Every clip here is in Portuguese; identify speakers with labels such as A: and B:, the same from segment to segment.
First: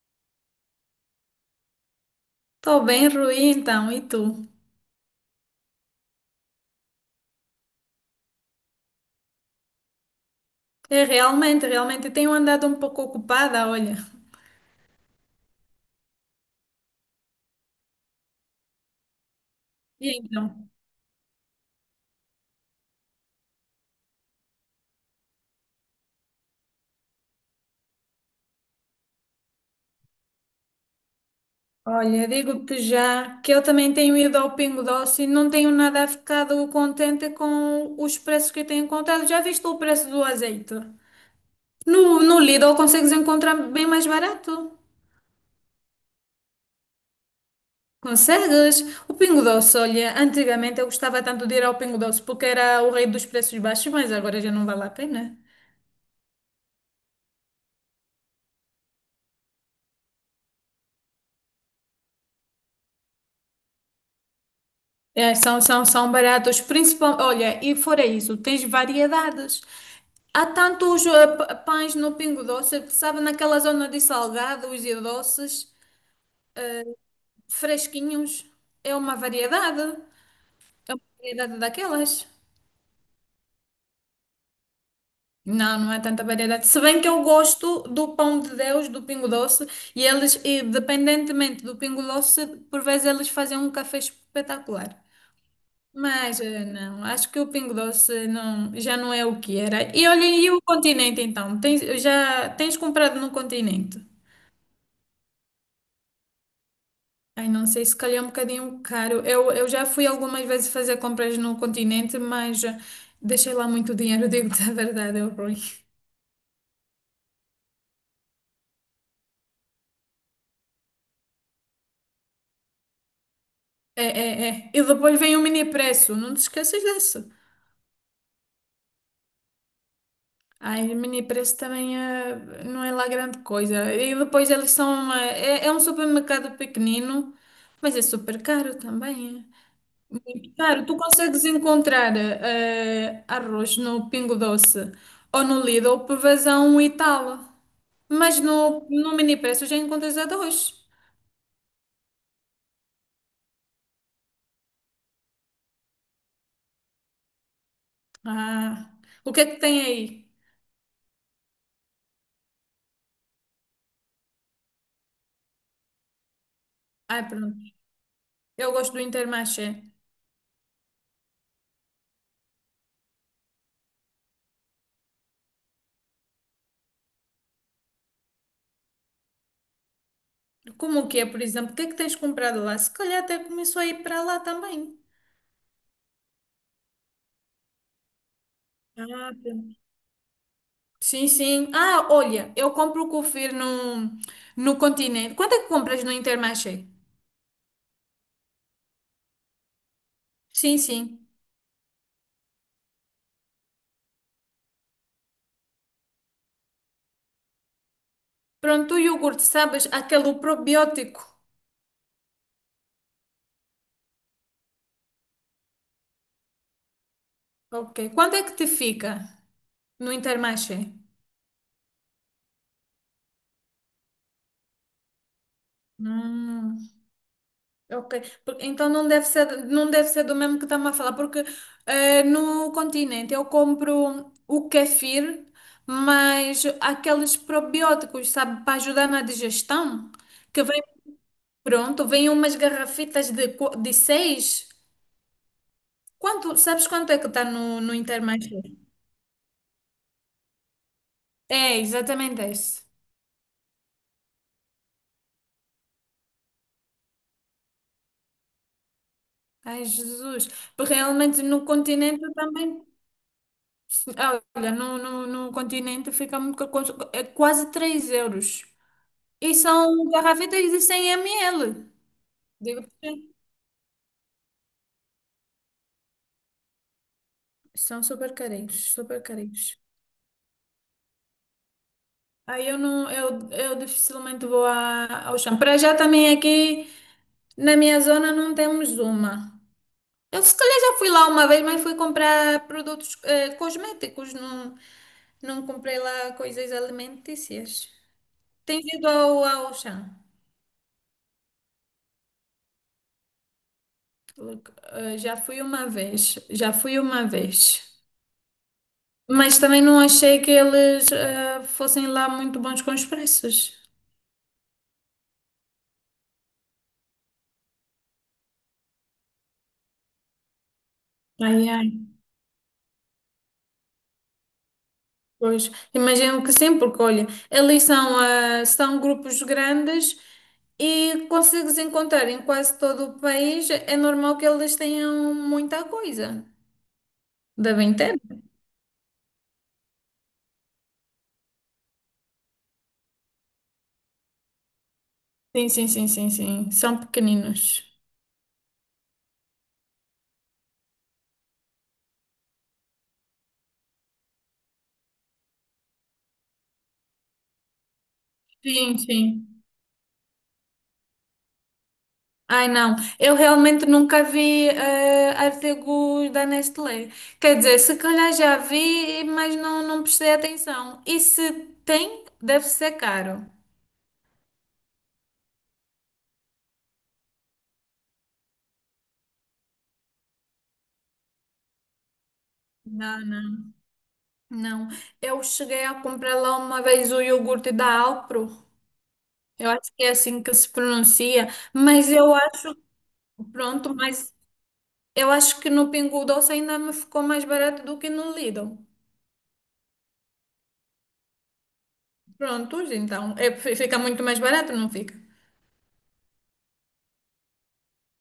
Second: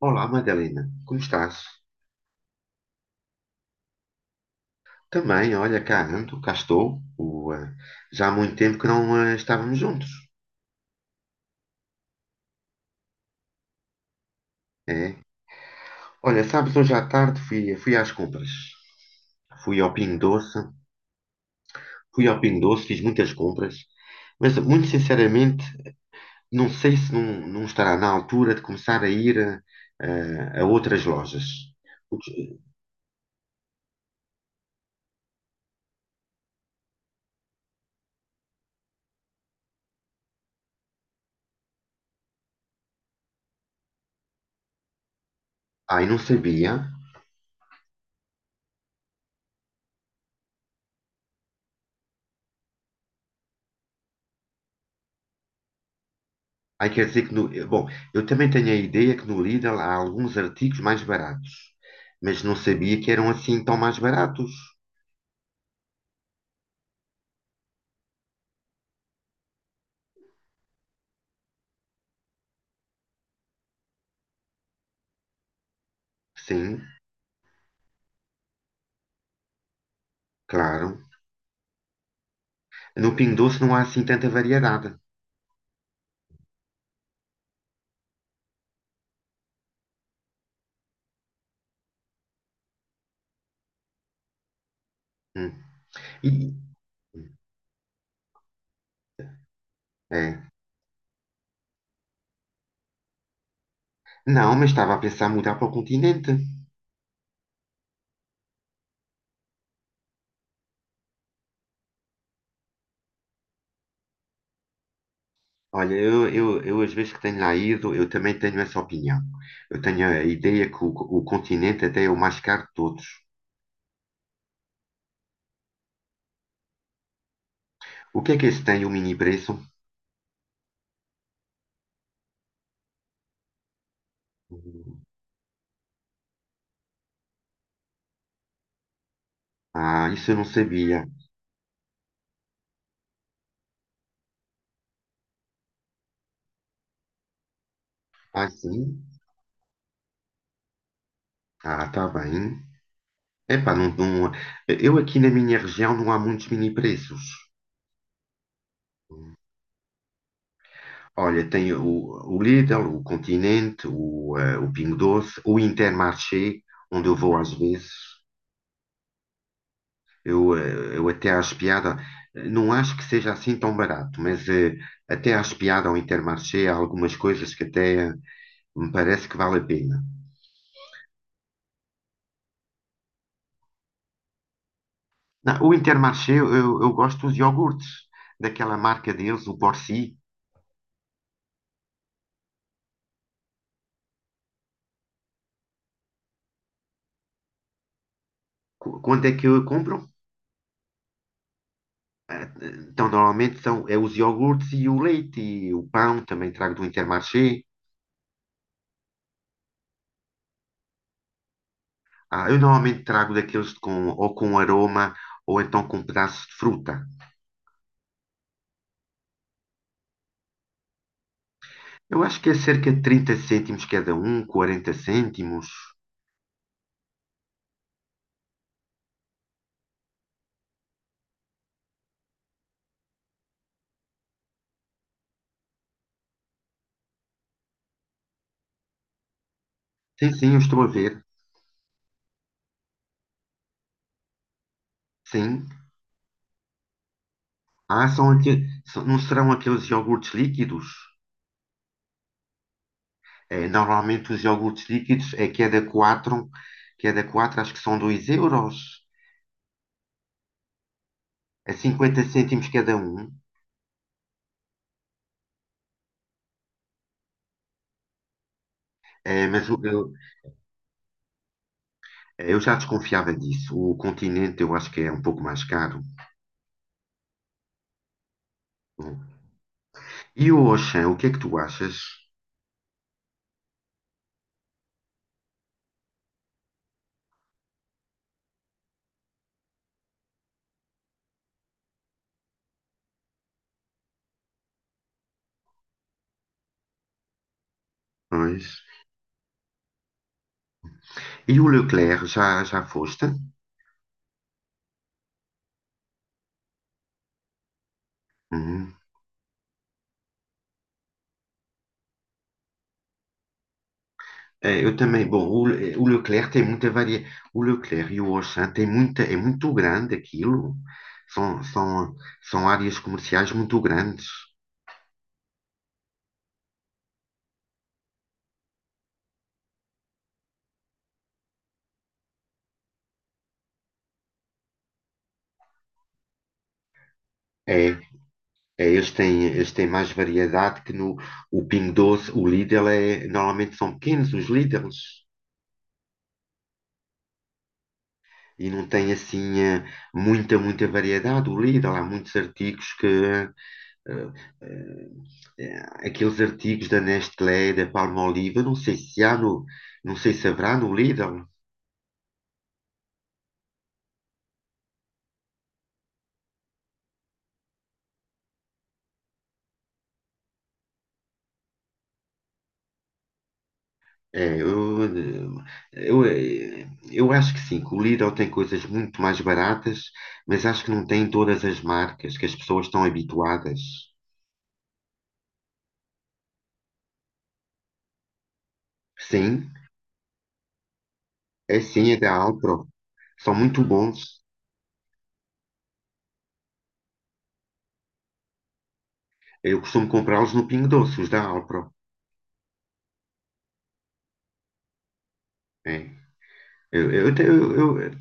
A: Olá, Madalena, como estás?
B: Estou bem, Rui, então, e tu?
A: Também, olha, cá ando, cá estou. Já há muito tempo que não estávamos juntos.
B: É, realmente, realmente, tenho andado um pouco ocupada, olha.
A: É. Olha, sabes, hoje à tarde fui às compras. Fui ao
B: E
A: Pingo Doce,
B: então?
A: Fui ao Pingo Doce, fiz muitas compras, mas muito sinceramente não sei se não, não estará na altura de começar a ir a outras lojas.
B: Olha, digo-te já que eu também tenho ido ao Pingo Doce e não tenho nada ficado contente com os preços que tenho encontrado. Já viste o preço do azeite? No Lidl consegues encontrar bem mais barato.
A: Ai, não sabia.
B: Consegues? O Pingo Doce, olha, antigamente eu gostava tanto de ir ao Pingo Doce porque era o rei dos preços baixos, mas agora já não vale a pena.
A: Aí quer dizer que no, eh, bom, eu também tenho a ideia que no Lidl há alguns artigos mais baratos, mas não sabia que eram assim tão mais baratos.
B: É, são baratos, principal olha, e fora isso, tens variedades. Há tantos pães no Pingo Doce, sabe, naquela zona de salgados e doces,
A: Sim,
B: fresquinhos, é uma variedade, é
A: claro.
B: uma variedade daquelas.
A: No Pingo Doce não há assim tanta variedade.
B: Não, não é tanta variedade. Se bem que eu gosto do pão de Deus, do Pingo Doce, e eles, independentemente do Pingo Doce, por vezes eles fazem um café espetacular.
A: Hum.
B: Mas
A: E-
B: não, acho que o Pingo Doce não, já não é o que era. E olha,
A: É.
B: e o continente então? Já tens comprado no continente?
A: Não, mas estava a pensar mudar para o continente.
B: Ai, não sei, se calhar é um bocadinho caro. Eu já fui algumas vezes fazer compras no continente, mas deixei lá muito dinheiro, digo-te a verdade, é ruim.
A: Olha, eu às vezes que tenho lá ido, eu também tenho essa opinião. Eu tenho a ideia que o continente até é o mais caro de todos.
B: É, é, é. E depois vem o mini preço, não te esqueças disso.
A: O que é que esse tem, o mini preço?
B: Ai, o mini preço também não é lá grande coisa. E depois eles
A: Hum.
B: é um supermercado pequenino, mas é super caro também. É.
A: Ah, isso eu não
B: Claro, tu
A: sabia.
B: consegues encontrar arroz no Pingo Doce ou no Lidl por a um e tal, mas
A: Ah,
B: no,
A: sim?
B: no Mini Preço já encontras arroz.
A: Ah, está bem. Epá, não, eu aqui na minha região não há muitos mini preços.
B: Ah, o que é que tem aí?
A: Olha, tem o Lidl, o Continente, o Pingo Doce, o Intermarché, onde eu
B: Ah,
A: vou às
B: pronto,
A: vezes.
B: eu gosto do Intermarché.
A: Eu até acho piada, não acho que seja assim tão barato, mas até acho piada ao Intermarché, há algumas coisas que até me parece que vale a pena.
B: Como que é, por exemplo? O que é que tens comprado lá? Se calhar até começou a ir para lá também.
A: Não, o Intermarché, eu gosto dos iogurtes, daquela marca
B: Ah,
A: deles, o
B: pronto.
A: Borsi.
B: Sim, sim. Ah, olha, eu compro o Cofir no Continente. Quanto é que compras no Intermarché?
A: Quanto é que eu compro?
B: Sim, sim.
A: Então, normalmente são é os iogurtes e o leite e o pão, também trago do Intermarché.
B: Pronto, o iogurte, sabes? Aquele probiótico.
A: Ah, eu normalmente trago daqueles com, ou com aroma ou então com pedaços de fruta.
B: Ok. Quanto é que te fica no Intermarché?
A: Eu acho que é cerca de 30 cêntimos cada um, 40 cêntimos.
B: Hum, ok. Então não deve ser do mesmo que estamos a falar, porque no Continente eu compro o kefir, mas aqueles probióticos, sabe, para ajudar na digestão,
A: Sim, sim, eu
B: que
A: estou
B: vem
A: a ver.
B: pronto, vem umas garrafitas de, de seis.
A: Sim.
B: Sabes quanto é que está no
A: Ah, são
B: Intermarché?
A: aqueles, não serão aqueles iogurtes líquidos?
B: É, exatamente esse.
A: É, normalmente os iogurtes líquidos é cada 4 acho que são 2 euros.
B: Ai, Jesus. Porque realmente no
A: É
B: continente
A: 50
B: eu
A: cêntimos
B: também.
A: cada um.
B: Ah, olha, no continente fica muito. É quase 3 euros.
A: É,
B: E
A: mas o,
B: são garrafitas de 100 ml.
A: Eu já
B: Digo-te.
A: desconfiava disso. O continente eu acho que é um pouco mais caro.
B: São super carinhos, super
A: Hum.
B: carinhos.
A: E o Auchan, o que é que tu achas?
B: Aí eu não. Eu dificilmente vou ao chão. Para já também aqui na minha zona não temos uma. Eu se calhar já fui lá uma vez, mas fui comprar produtos cosméticos. Não, não comprei lá coisas alimentícias.
A: Pois.
B: Tem vindo ao Auchan?
A: E o Leclerc, já foste?
B: Já fui uma vez, já fui uma vez.
A: Uhum.
B: Mas também não achei que eles fossem lá muito bons com os preços.
A: Eu também, bom, o Leclerc tem muita varia. O Leclerc e o Auchan tem muita, é muito grande aquilo. São,
B: Ai, ai.
A: são, são áreas comerciais muito grandes.
B: Pois, imagino que sim, porque olha, eles são grupos grandes e consegues encontrar em quase todo o país. É normal que eles tenham muita coisa.
A: É,
B: Devem ter?
A: eles têm mais variedade que no o Pingo Doce. O Lidl é, normalmente são pequenos os Lidls.
B: Sim, sim, sim, sim, sim. São pequeninos.
A: E não tem assim muita variedade. O Lidl, há muitos artigos que. Eh, eh, Aqueles artigos da Nestlé, da Palmolive, eu não sei
B: Sim,
A: se há
B: sim.
A: no. Não sei se haverá no Lidl.
B: Ai, não. Eu realmente nunca vi artigos da Nestlé. Quer dizer, se calhar já vi, mas não, não prestei atenção. E se tem, deve ser caro.
A: É, eu, eh, eu acho que sim, que o Lidl tem coisas muito mais baratas, mas acho que não tem todas as marcas que as pessoas estão
B: Não, não.
A: habituadas.
B: Não. Eu cheguei a comprar lá uma vez o iogurte da Alpro.
A: Sim,
B: Eu acho que é assim que se pronuncia.
A: sim, é da Alpro. São muito
B: Mas
A: bons.
B: eu acho que no Pingo Doce ainda me ficou mais barato do que no Lidl.
A: Eu costumo comprá-los no Pingo Doce, os da Alpro.
B: Prontos, então. É, fica muito mais barato, não fica?
A: É. Eu, te-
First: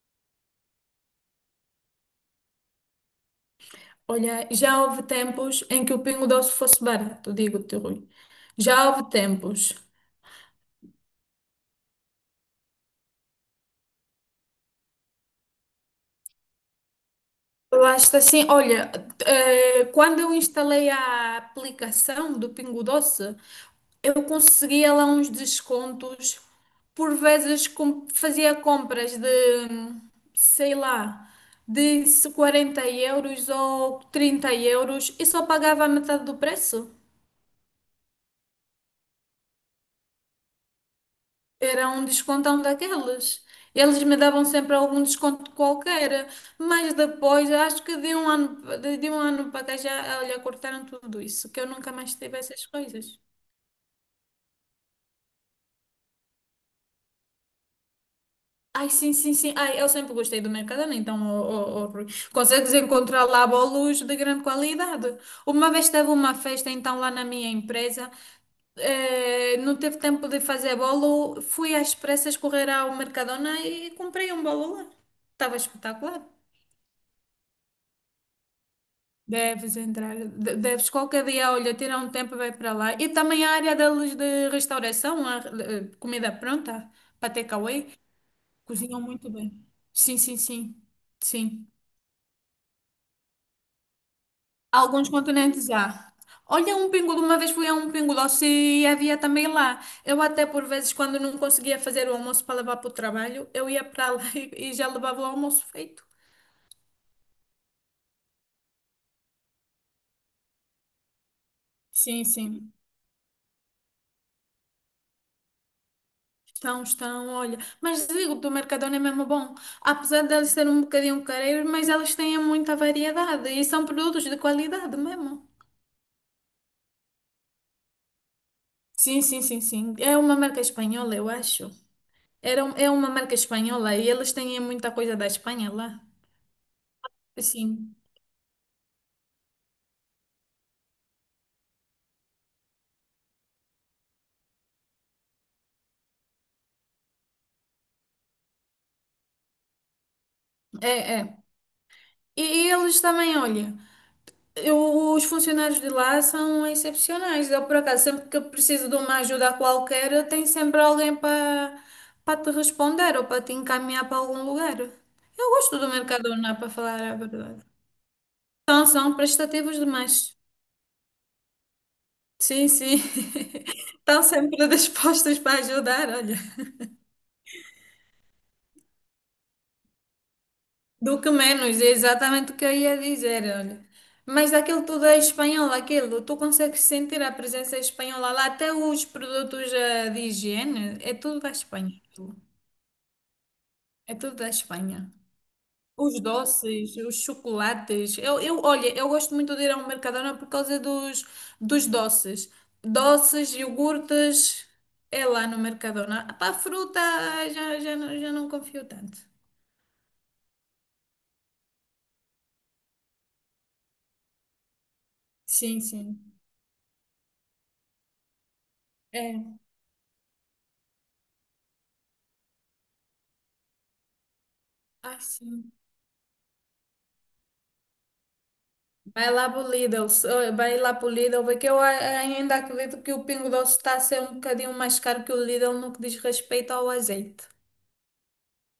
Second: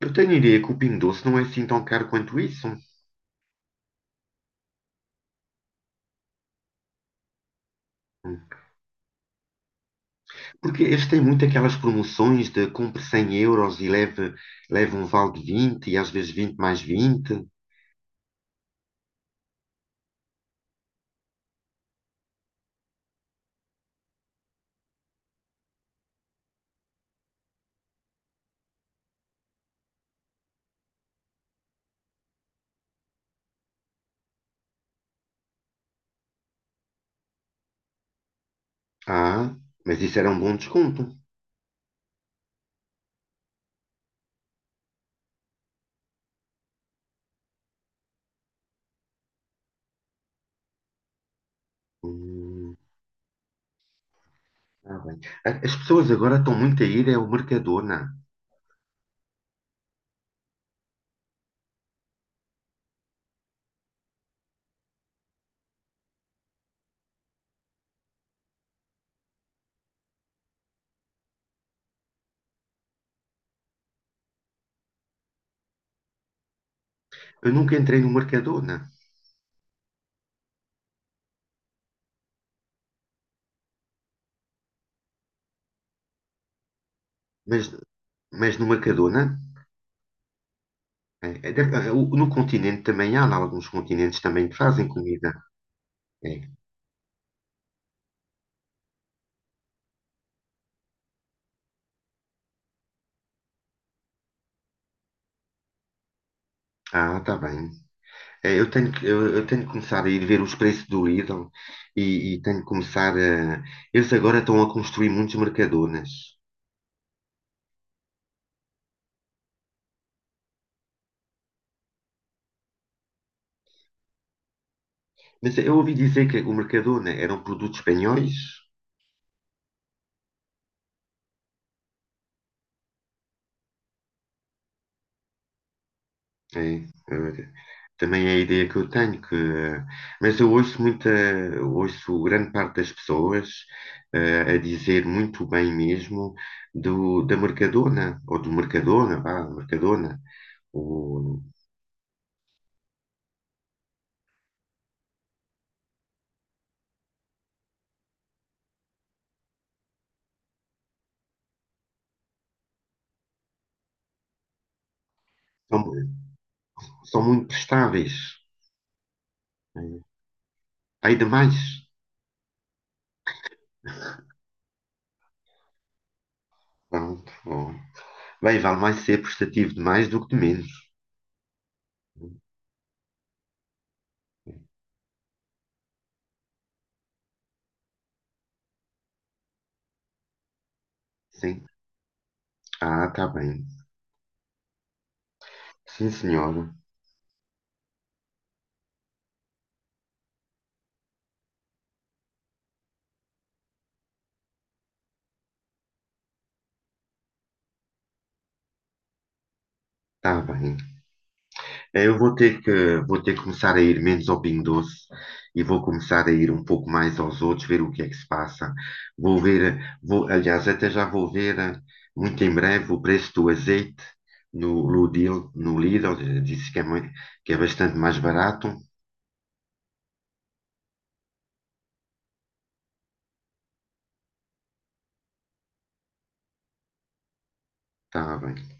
A: eu tenho a ideia que o Pingo Doce não é assim tão caro quanto isso.
B: Olha, já houve tempos em que o Pingo Doce fosse barato, digo-te, Rui. Já houve tempos.
A: Porque eles têm muito aquelas promoções de compre 100 euros e leve um vale de 20 e às vezes 20 mais 20.
B: Lá está assim, olha, quando eu instalei a aplicação do Pingo Doce, eu conseguia lá uns descontos. Por vezes fazia compras de, sei lá, de 40 € ou 30 € e só pagava a metade do preço.
A: Ah, mas isso era um bom desconto.
B: Era um descontão daqueles. Eles me davam sempre algum desconto qualquer, mas depois, acho que de um ano, de um ano para cá já, olha, cortaram tudo isso, que eu nunca mais tive essas
A: Hum,
B: coisas.
A: tá bem. As pessoas agora estão muito a ir ao Mercadona.
B: Ai, sim, sim, sim. Ai, eu sempre gostei do Mercadona, então, ó, ó, ó, Rui, consegues encontrar lá bolos de grande qualidade. Uma vez teve uma festa, então, lá na minha empresa, não teve tempo de fazer bolo, fui às pressas correr ao Mercadona e comprei um bolo lá. Estava espetacular.
A: Eu nunca entrei no Mercadona,
B: Deves entrar, deves qualquer dia, olha, tirar um tempo e vai para lá. E também a área deles de restauração, a, comida pronta, para
A: mas,
B: takeaway,
A: mas no
B: cozinham
A: Mercadona,
B: muito bem. Sim, sim, sim, sim.
A: no continente também há, em alguns continentes também que fazem
B: Alguns
A: comida.
B: continentes já.
A: É.
B: Olha, um pingulo, uma vez fui a um pingulócio e havia também lá. Eu até por vezes, quando não conseguia fazer o almoço para levar para o trabalho, eu ia para lá e já levava o almoço feito.
A: Ah, tá bem. Eu tenho que, eu tenho que começar a ir ver os preços do Lidl
B: Sim,
A: e tenho que
B: sim.
A: começar a. Eles agora estão a construir muitos Mercadonas.
B: Estão, estão, olha. Mas digo, do Mercadona é mesmo bom. Apesar de deles serem um bocadinho careiros, mas eles têm muita variedade e são produtos de qualidade mesmo.
A: Mas eu ouvi dizer que o Mercadona eram produtos espanhóis.
B: Sim, sim, sim, sim. É uma marca espanhola, eu acho. É uma marca espanhola e eles têm muita coisa da Espanha lá.
A: É, eh,
B: Sim,
A: também é a ideia que eu tenho. Mas eu ouço muita, eu ouço grande parte das pessoas a dizer muito bem mesmo da Mercadona, ou do Mercadona, vá, Mercadona.
B: é, é.
A: O-
B: E, e eles também, olha. Os funcionários de lá são excepcionais. Eu, por acaso, sempre que eu preciso de uma ajuda qualquer, tem sempre alguém para te responder ou para te encaminhar para algum lugar. Eu gosto
A: são,
B: do Mercadona, para falar a
A: são muito
B: verdade.
A: prestáveis.
B: São prestativos
A: É.
B: demais.
A: Há demais.
B: Sim, sim. Estão sempre dispostos para ajudar, olha.
A: Pronto, bom. Bem, vale mais ser prestativo de mais do que de menos.
B: Do que menos, é exatamente o que eu ia dizer, olha. Mas aquilo tudo é espanhol, aquilo. Tu consegues sentir a presença espanhola lá, até os produtos de higiene, é tudo da
A: Sim.
B: Espanha. Aquilo.
A: Ah, tá bem.
B: É tudo da Espanha.
A: Sim,
B: Os
A: senhora.
B: doces, os chocolates. Olha, eu gosto muito de ir ao Mercadona por causa dos doces. Doces, iogurtes, é lá no Mercadona. Para a fruta, já, já, já não confio tanto.
A: Tá bem. Eu vou ter que começar a ir menos ao Pingo Doce e
B: Sim,
A: vou começar a
B: sim.
A: ir um pouco mais aos outros, ver o que é que se passa. Vou
B: É.
A: ver, aliás, até já vou ver muito em breve o preço do azeite
B: Ah, sim.
A: No Lidl. Disse que é, que é bastante mais barato.
B: Vai lá pro Lidl, vai lá pro Lidl, porque eu ainda acredito que o Pingo Doce está a ser um bocadinho mais caro que o Lidl no que diz respeito ao azeite.
A: Tá bem.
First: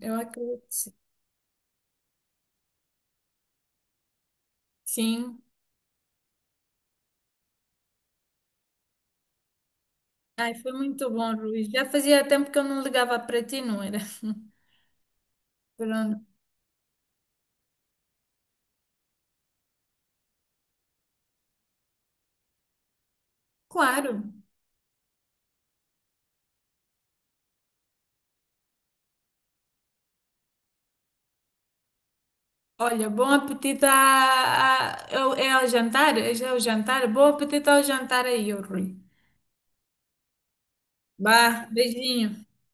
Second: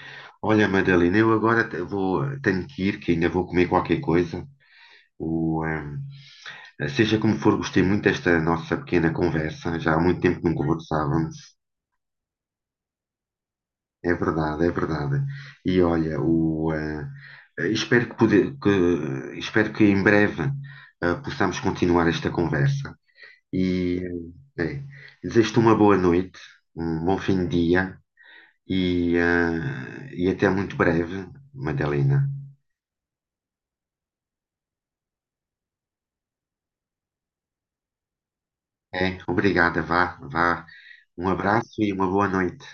B: Eu acredito.
A: Olha,
B: Sim.
A: Madalena, eu agora vou, tenho que ir, que ainda vou comer qualquer coisa.
B: Sim.
A: O, ehm, seja como for, gostei muito desta nossa pequena conversa. Já há muito tempo que não
B: Ai, foi muito bom,
A: conversávamos.
B: Luís. Já fazia tempo que eu não ligava para ti, não era?
A: É verdade, é verdade. E olha,
B: Pronto.
A: o, eh, eh, espero que, espero que em breve, possamos continuar esta conversa. E
B: Claro.
A: eh, é, desejo-te uma boa noite, um bom fim de dia e, e até muito breve, Madalena.
B: Olha, bom apetite é ao jantar? É já o jantar? Bom apetite ao jantar aí, ô Rui.
A: É, obrigada, vá, vá. Um
B: Bah,
A: abraço e uma boa
B: beijinho.
A: noite.